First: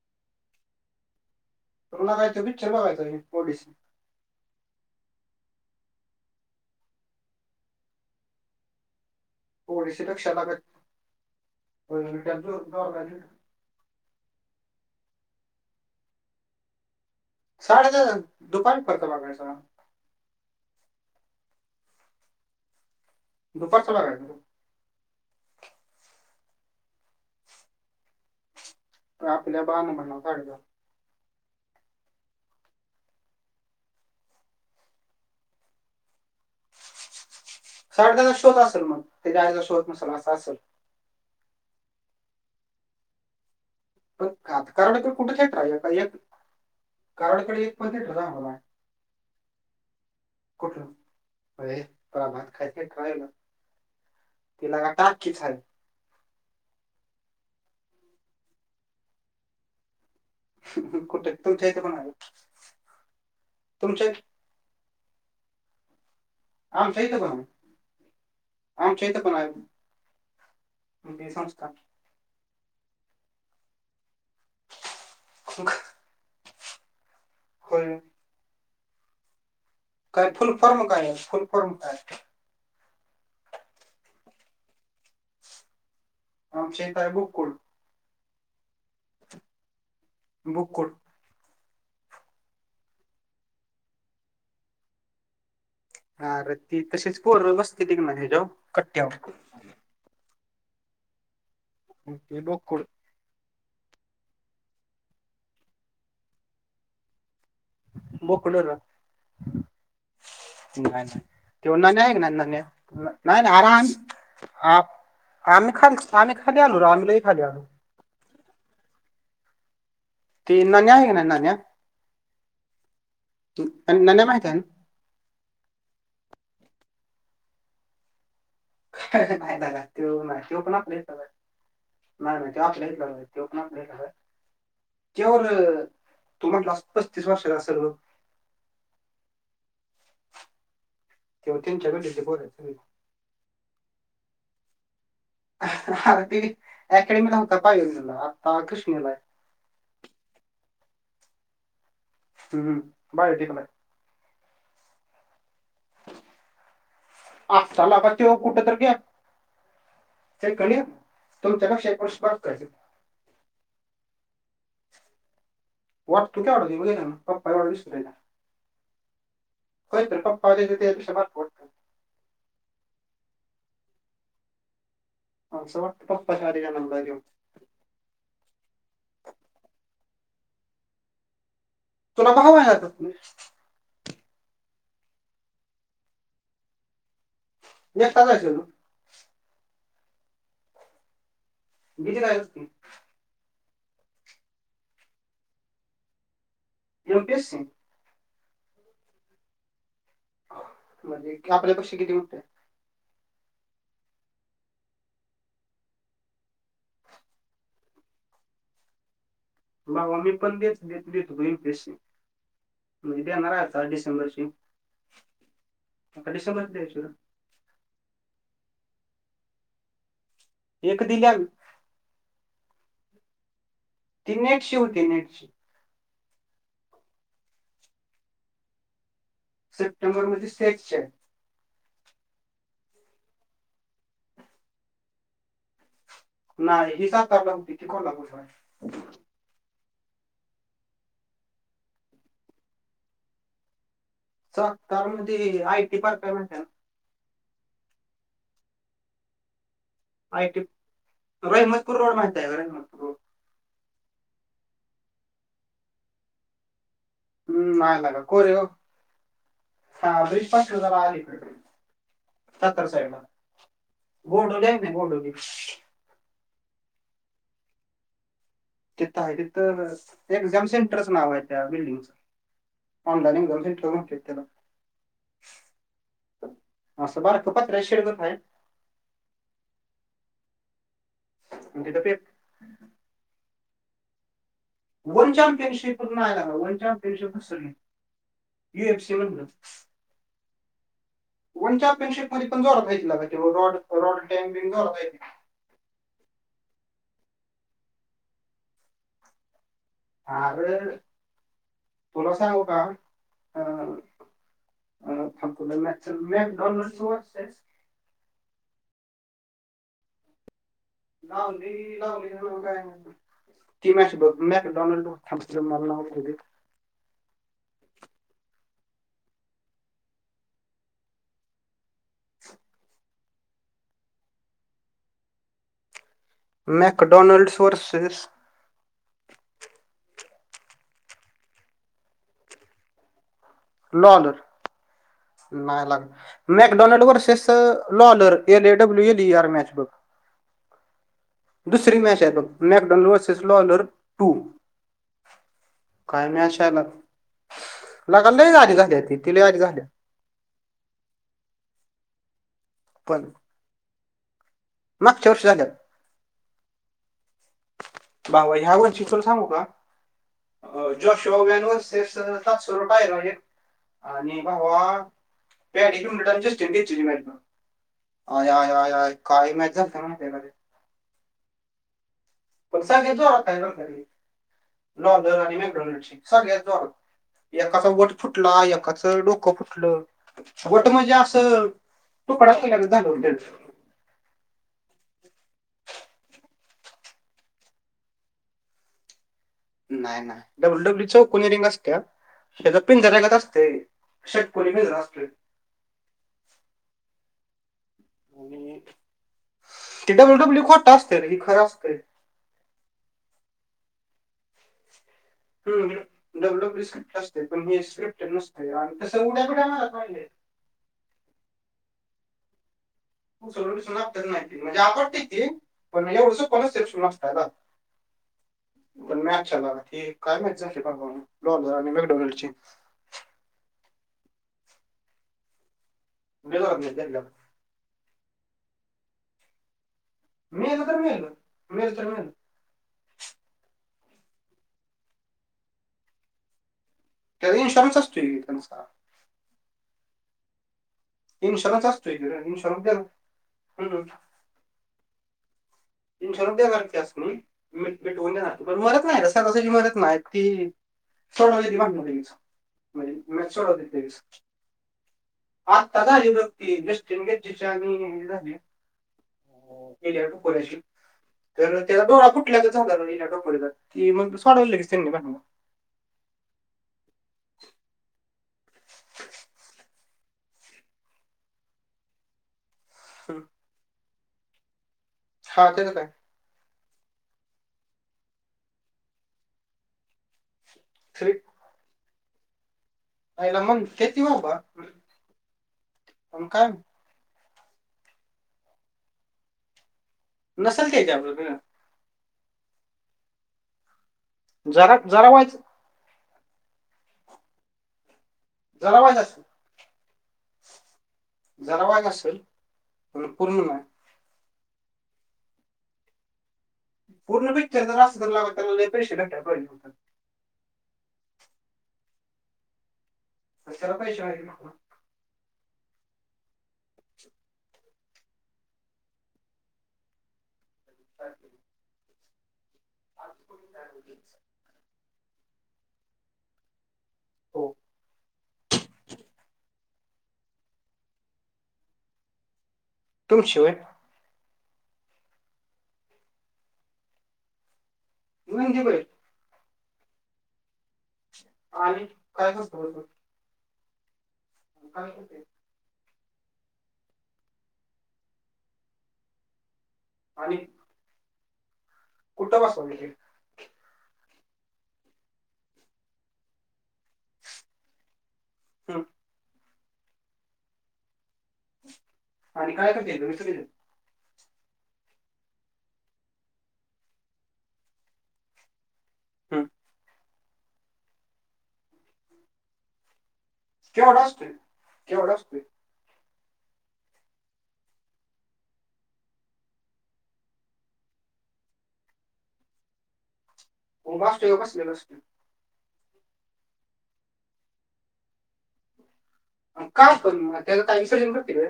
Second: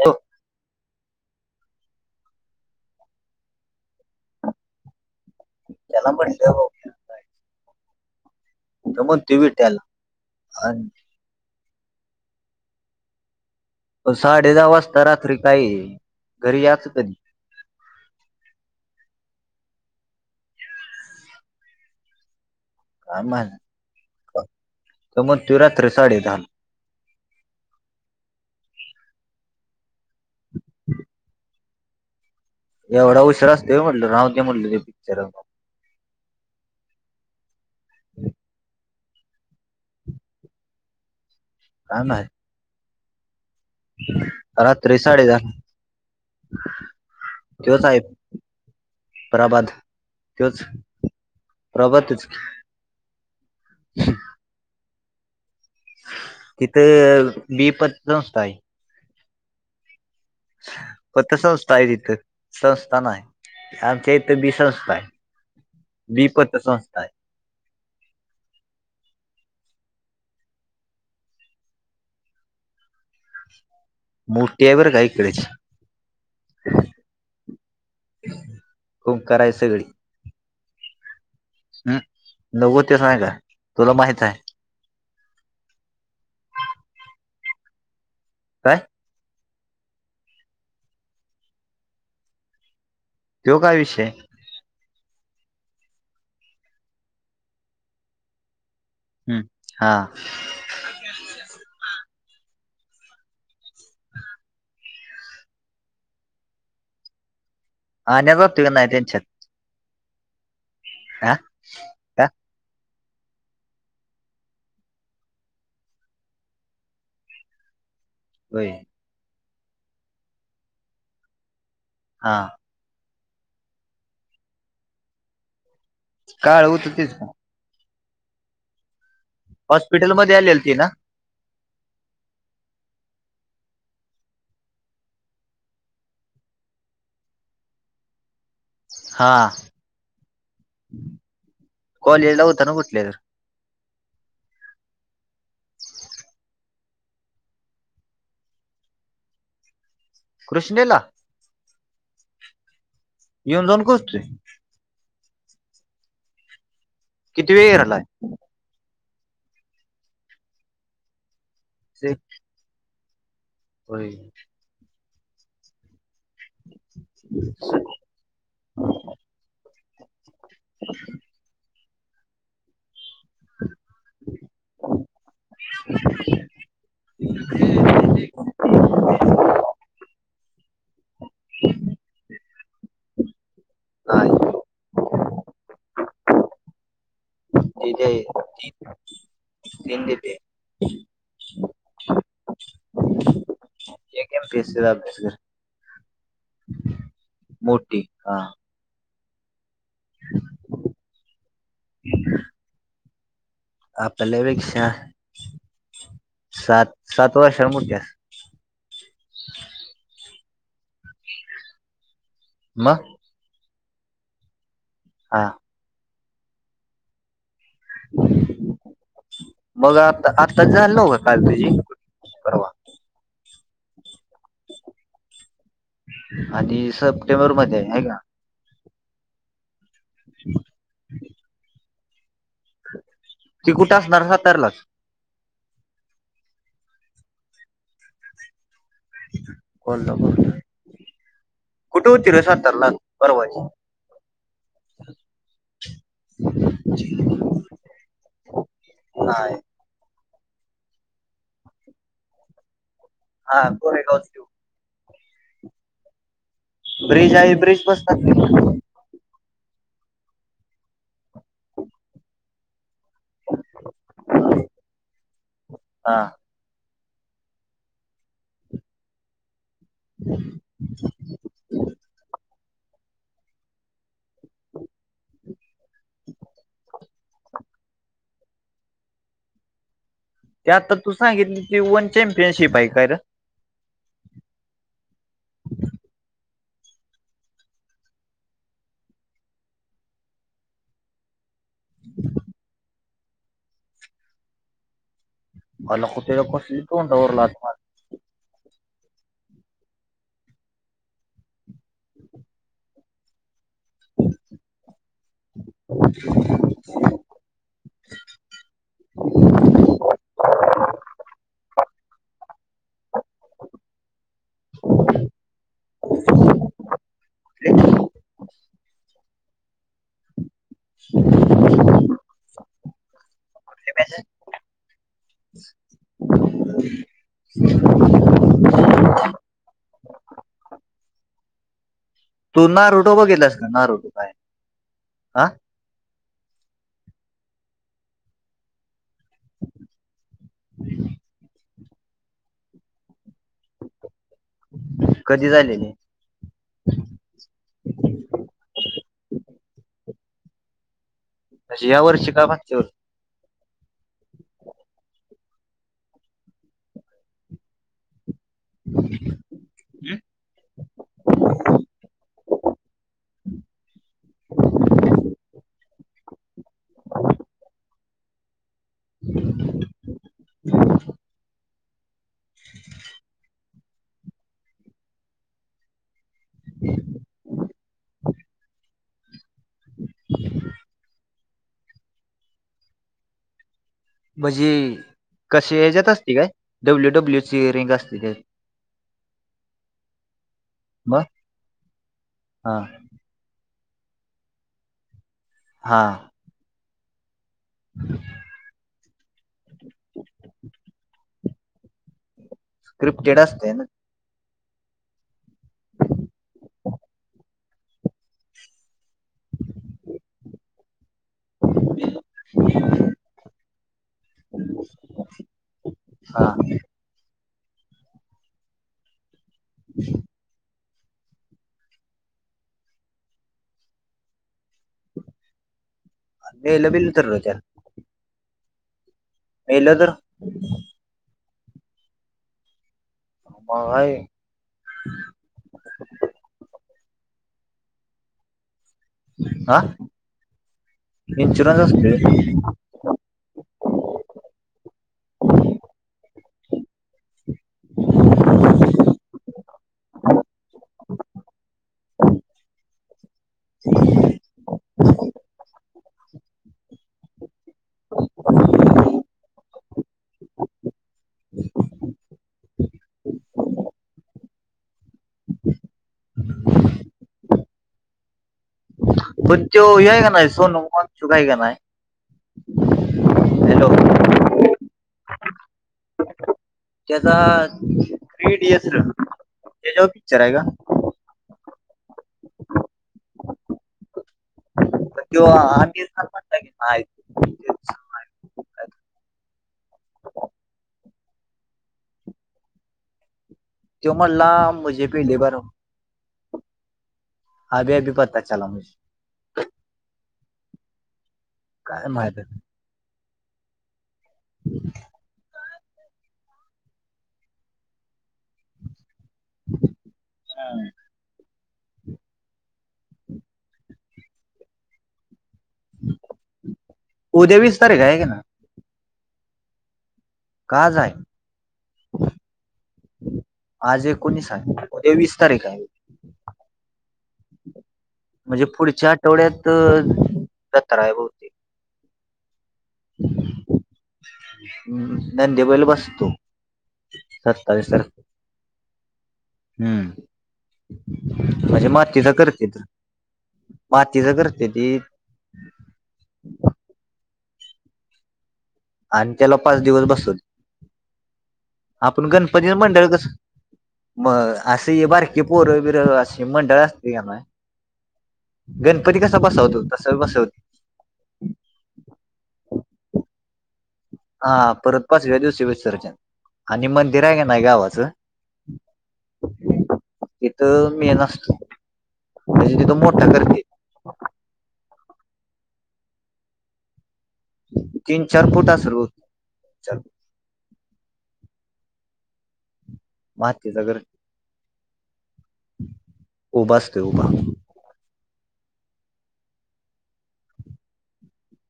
हो. मला हितं पिक्चर बाग्यचा आहे. त्यांना म्हटले भा. कोणती वीट. डीशी लक्ष लागत. साडे दहा वाजता रात्री काय घरी याचं कधी साडेचा दुकान पतं मागड स आमा दुपारचा बघायचा स म त्यरात्र साडी झालं. आपल्या बान म्हणा सगत. एवढा उशर असत म्हटलं राव ते म्हटलं ते पिक्चर. सर त्याचा शोध असेल मग त्या आचा शोत म सर असेल. का नाही. पण आता रात्री कारणक साडे कुठे दहा राहि एक कारणक एक पणतीी ठ रज होला आहे. प्रराबाद. कुठलं अर प्रभातच त भात खायच करायला. तिला का टाककीच आहे. तिथं बी पस्तय कुठे फत तुमच्या संस्था इथे आहे पण तिथ संस्था नाही तुमच्या आमच्या इथे बी संस्था आहे. विपत. आम सही त काण आमचेतपला आहे ते संस्था. मोटया बर गाही हिकडची होय कुं कय सगळी. काय फुल फॉर्म काय नाही फुल फॉर्म काय. नगो तेस नाही का तुला माहित आहे. आमचा हित आहे बुक कठ. काय? बुक कर. तो काय विषय? हा र ती तशीच पोर बसतेतक ना हजव. हम्म हा. ते बोकड. आो बोकुड तती नाही त्यांात [unintelligible] नाही नाही तेव न आहे का ना न नाही ना आराम. आ आमही खाली आमही खाली आलू र आमलाही खाली आलू होई. ते नन्या आहे ग ना नान्या. हा. नान्या माहित आहे का. काळ होत तेस. नाही दादा ते हॉस्पिटलमध्ये नाही आलेल ते ती पण ना आपले सग नाही नाही ते आप ला ते पण ला आहे. त्या तुम्हालालास् पस्तीस वर्षला असेल म. हा तेव्हा तीन चार मिंटचे कॉलेजला फोर. होता ना कुठल्या तर आर ती अकॅडमीला होता [unintelligible] आत्ता कृष्णेला अय कृष्णेला हम्म बायोटेकलाय [unintelligible] किती वेळ आत्ता राहिलाय लका तेव कुठतर गेल सेकंड इयर तुमचा पेक्षा एक ते- वर्ष बारकाय त्यो. होय. वाटतो केवडा तो बागीतल ना पप्पा एवढा दिसतो त्याचा. होय तर पप्पा आले ते त्याचा पेक्षा बारक वाट [inaudible] अस वाटतं पप्पांचा आधी जलमलाय त्यो. तुला भाव हाय आता हा दीदी एकटा हाय जायचं तू तीन तीन दीदीय. दीदी काय करती? यमपीएससी चा अभ्यास यपीएस मोठी हा. म्हणजे आपल्या पेक्षा किती मोठीय? आपल्यापेक्षा सात सात वर्षांनी मोठी अस भावा मी पण तेच [unintelligible] देत होतो यूपीएससी. मग? म्हणजे देणारय आता डिसेंबरची. हा. आता डिसेंबरची देयची र. मग आता आता झाली एक न्हव दिली काल आम्ही तुझी? परवा ती नेटची होती नेटची. आणि सप्टेंबर मध्ये हाय का? सेप्टेंबर मध्ये सेटची आहे. ती कुठं असणार सातारलाच? नाही हि सातारला होती ती कोल्हापूरला य. कोल्हापुरलाय कुठं होती रं सातारला परवाची सातार मध्ये आयटी पार्क हाय म्हायतीये ना? नाय आयटी रहिमतपूर रोड माहितेय रहिमपूर रोड हा कोरेगावचा त्यो ब्रिज आहे हम्म ब्रिज नाय लेका बसतात कोरेगाव हा ब्रीज पासन जरा अलीकड. सातार साईडला गोडोली हाय ना गोडोली हा. तिथं हाय तिथं एक्झाम सेंटरच नाव ए त्या बिल्डिंगच् ऑनलाईन एक्झाम सेंटर मोठी त्येला असं बारकं पत्र्याच्या शेड गत हाय. ते आता तू सांगितलं ती आणि तिथं वर्ल्ड पे चॅम्पियनशिप हाय काय रं? वर्ल्ड चॅम्पियनशिप नाय लेका, वर्ल्ड चॅम्पियनशिप नसल ही यूएफसी म्हणल. वर्ल्ड चम्पियनशिप मध्ये पण जोरात हाय की लेका त्यो रॉड टँक बिंक जोरात हायती. हायला खुत्यापशी तोंडावर लाथ मार आरं, तुला सांगू का? अ अ थांम तुला मेसज [unintelligible] [unintelligible] [unintelligible] ती.. मॅश.. मॅकडोनाल्ड वर... थांब... मला नाव [unintelligible] [inaudible] कुठली मॅचए? मॅकडोनल्ड वर्सेस [inaudible] तू नारोटो बघितलास का? नारोटो काय हा? नाय लेका. McDonald versus Lawler. L A W L T R match बघ. दुसरी मॅच ए बघ. McDonald versus Lawler two. कधी झालेलीय? काय मॅच ए लेका. लेका, लई आधी झाल्या ते. लई आधी झाल्या. तशी या वर्षी का मागच्या वर्षी? पण मागच्या वर्षी झाल्यात. भावा ह्या वर्षी तुला सांगू का? या Joshua Van versus Tatsuro Taira ए. आणि भावा, [unintelligible] ची मॅच बघ. आय आय आय आय. काय मॅच झालत्या माहितेय का ते. [inaudible] पण सगळ्यात जोरात हाय बरका हे. लॉलर आणि मॅकडॉनल्डची. सगळ्यात जोरात. एकाचा वट फुटला. एकाचं डोकं फु टल. वट म्हणजे असं तुकडा पडल्या गत झालं होतं त्याचं. म्हणजी, कशी ह्याच्यात असती काय? डब्ल्यू डब्ल्यू ची रिंग असते त्यात. नाय नाय. डब्ल्यू डब्ल्यूची मग चौकोनी रिंग असत्याया. हा ह्याचा पिंजर्यागत असतय. षटकोनी पिंजरा असतोय. हां. [unintelligible] ते डब्ल्यू डब्ल्यू खोटं असतं रे. हे खरं असतय. स्क्रिप्टेड असतय ना? ऊहुं. डब्ल्यू डब्ल्यू एफ स्क्रिप्टेड असतंय. पण हे स्क्रिप्टेड नसतंय. आणि तशा उड्या बिड्या मारत नायी हे. [inaudible] उचलून बीचलून आपटत नाही ती. म्हणजे आपटते ती. पण एवढ हा सोप नसतय [unintelligible] पण मच्यला काय मॅच झाली बाबा. डॉलर आणि मॅकडॉलची. बेजारात मेल मॅच बिल झाली तर त्या. मेल तर? मेल तर मेल. मेल तर मेल. मग हाये. त्याचा इन्शुरन्स असतोय त्यांचा. हा. इन्शुरन्स असतोय कीर. इन्शुरन्स देतात. हुं. इन्शरनस देणार त्यास्नी. मी मीटवून देणार. पण मरत नाय. सहजा सहजी मरत नाय ती. सोडवल्याती भडणं लागीच म्हजी मीच सोडवल्याती लगीच. आत्ता झाली बग ती जस्टिन गेच्चीची आणि हेजी झाली. एलिया [inaudible] तर त्याजा डोळा फू टल्यागत झाला रिया ढोपरेचा ती मग सोडावली लगीच त्यांनी भांडण. [inaudible] पण त्यो हे हाय का नाय सोनम वांगचुक हाय कनाय हम्म. हॅलो. हा तेज काय? तेजा थ्री इडियट र तेज्याव पिक्चर हाय का? थ्री आईला म्हणत्याती बाबा पण तो आमिर खान पण म्हणला की काय नाही नसल त्येज्यावर र. तो म्हटला जरा मुझे जरा पेहली बार वायच अभी अभी पता जरा वायच असल. जरावायच काय असल माहित पण पूर्ण नाय. [inaudible] पूर्ण पिक्चर जर असतं तर लगा त्याला लय पैश भेटाय पाहिजे हुत. छान. आणि त्याला पैशे उद्या वीस तारीख हाय क नाय? का आज आय? आज एकोणीसहाय उद्या वीस तारीख आय. हो म्हणजे पुढच्या आठवड्यात जत्रा हाय भ तुमची होय? हम् नंदी बैल बसतो सत्तावीस तार नंदी बैल? हम्म म्हणजे आणि मातीच काय करतेत. करतो बरं? मातीचा कर [inaudible] आणि त्याला पाच दिवस बस आणि? आपण कुठं गणपतीच बसवा मंडळ कसं म अशी बारकीे पोर बिर अशी मंडळ असतेती क नाय गणपती कसा बसावतो तसा बसाव आणि काय करत्यात विसर्जन? हा परत पाचव्या दिवशी विसर्जन. आणि मंदिर हाय क नाय गावाचं हम्म. तिथं मेन असतो म्हणजे तिथं मोठा करतेत. केवढा असतुय केवढा असतुय? तीन चार फूट असल भव तीन चार. मातीचा कर उभा असतुय का बसल्याला असतुय? उभा असतोय उभा. मग का पण त्याचं [unintelligible] ग.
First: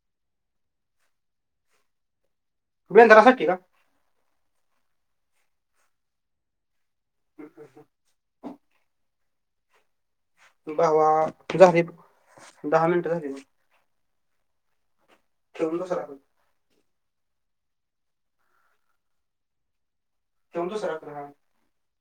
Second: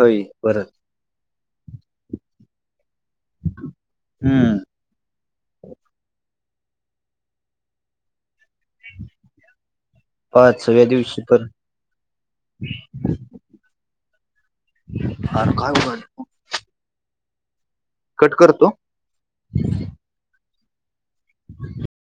हई परत. वेंदरासाठी का? हम्म. [unintelligible] पाचव्या भावा दिवशी तर झाले दहा मिनिटं झाली बघ. अर ठेवून काय दुसरा कर. [unintelligible] कट करतो. [unintelligible] दुसरा क्रमांक. [unintelligible]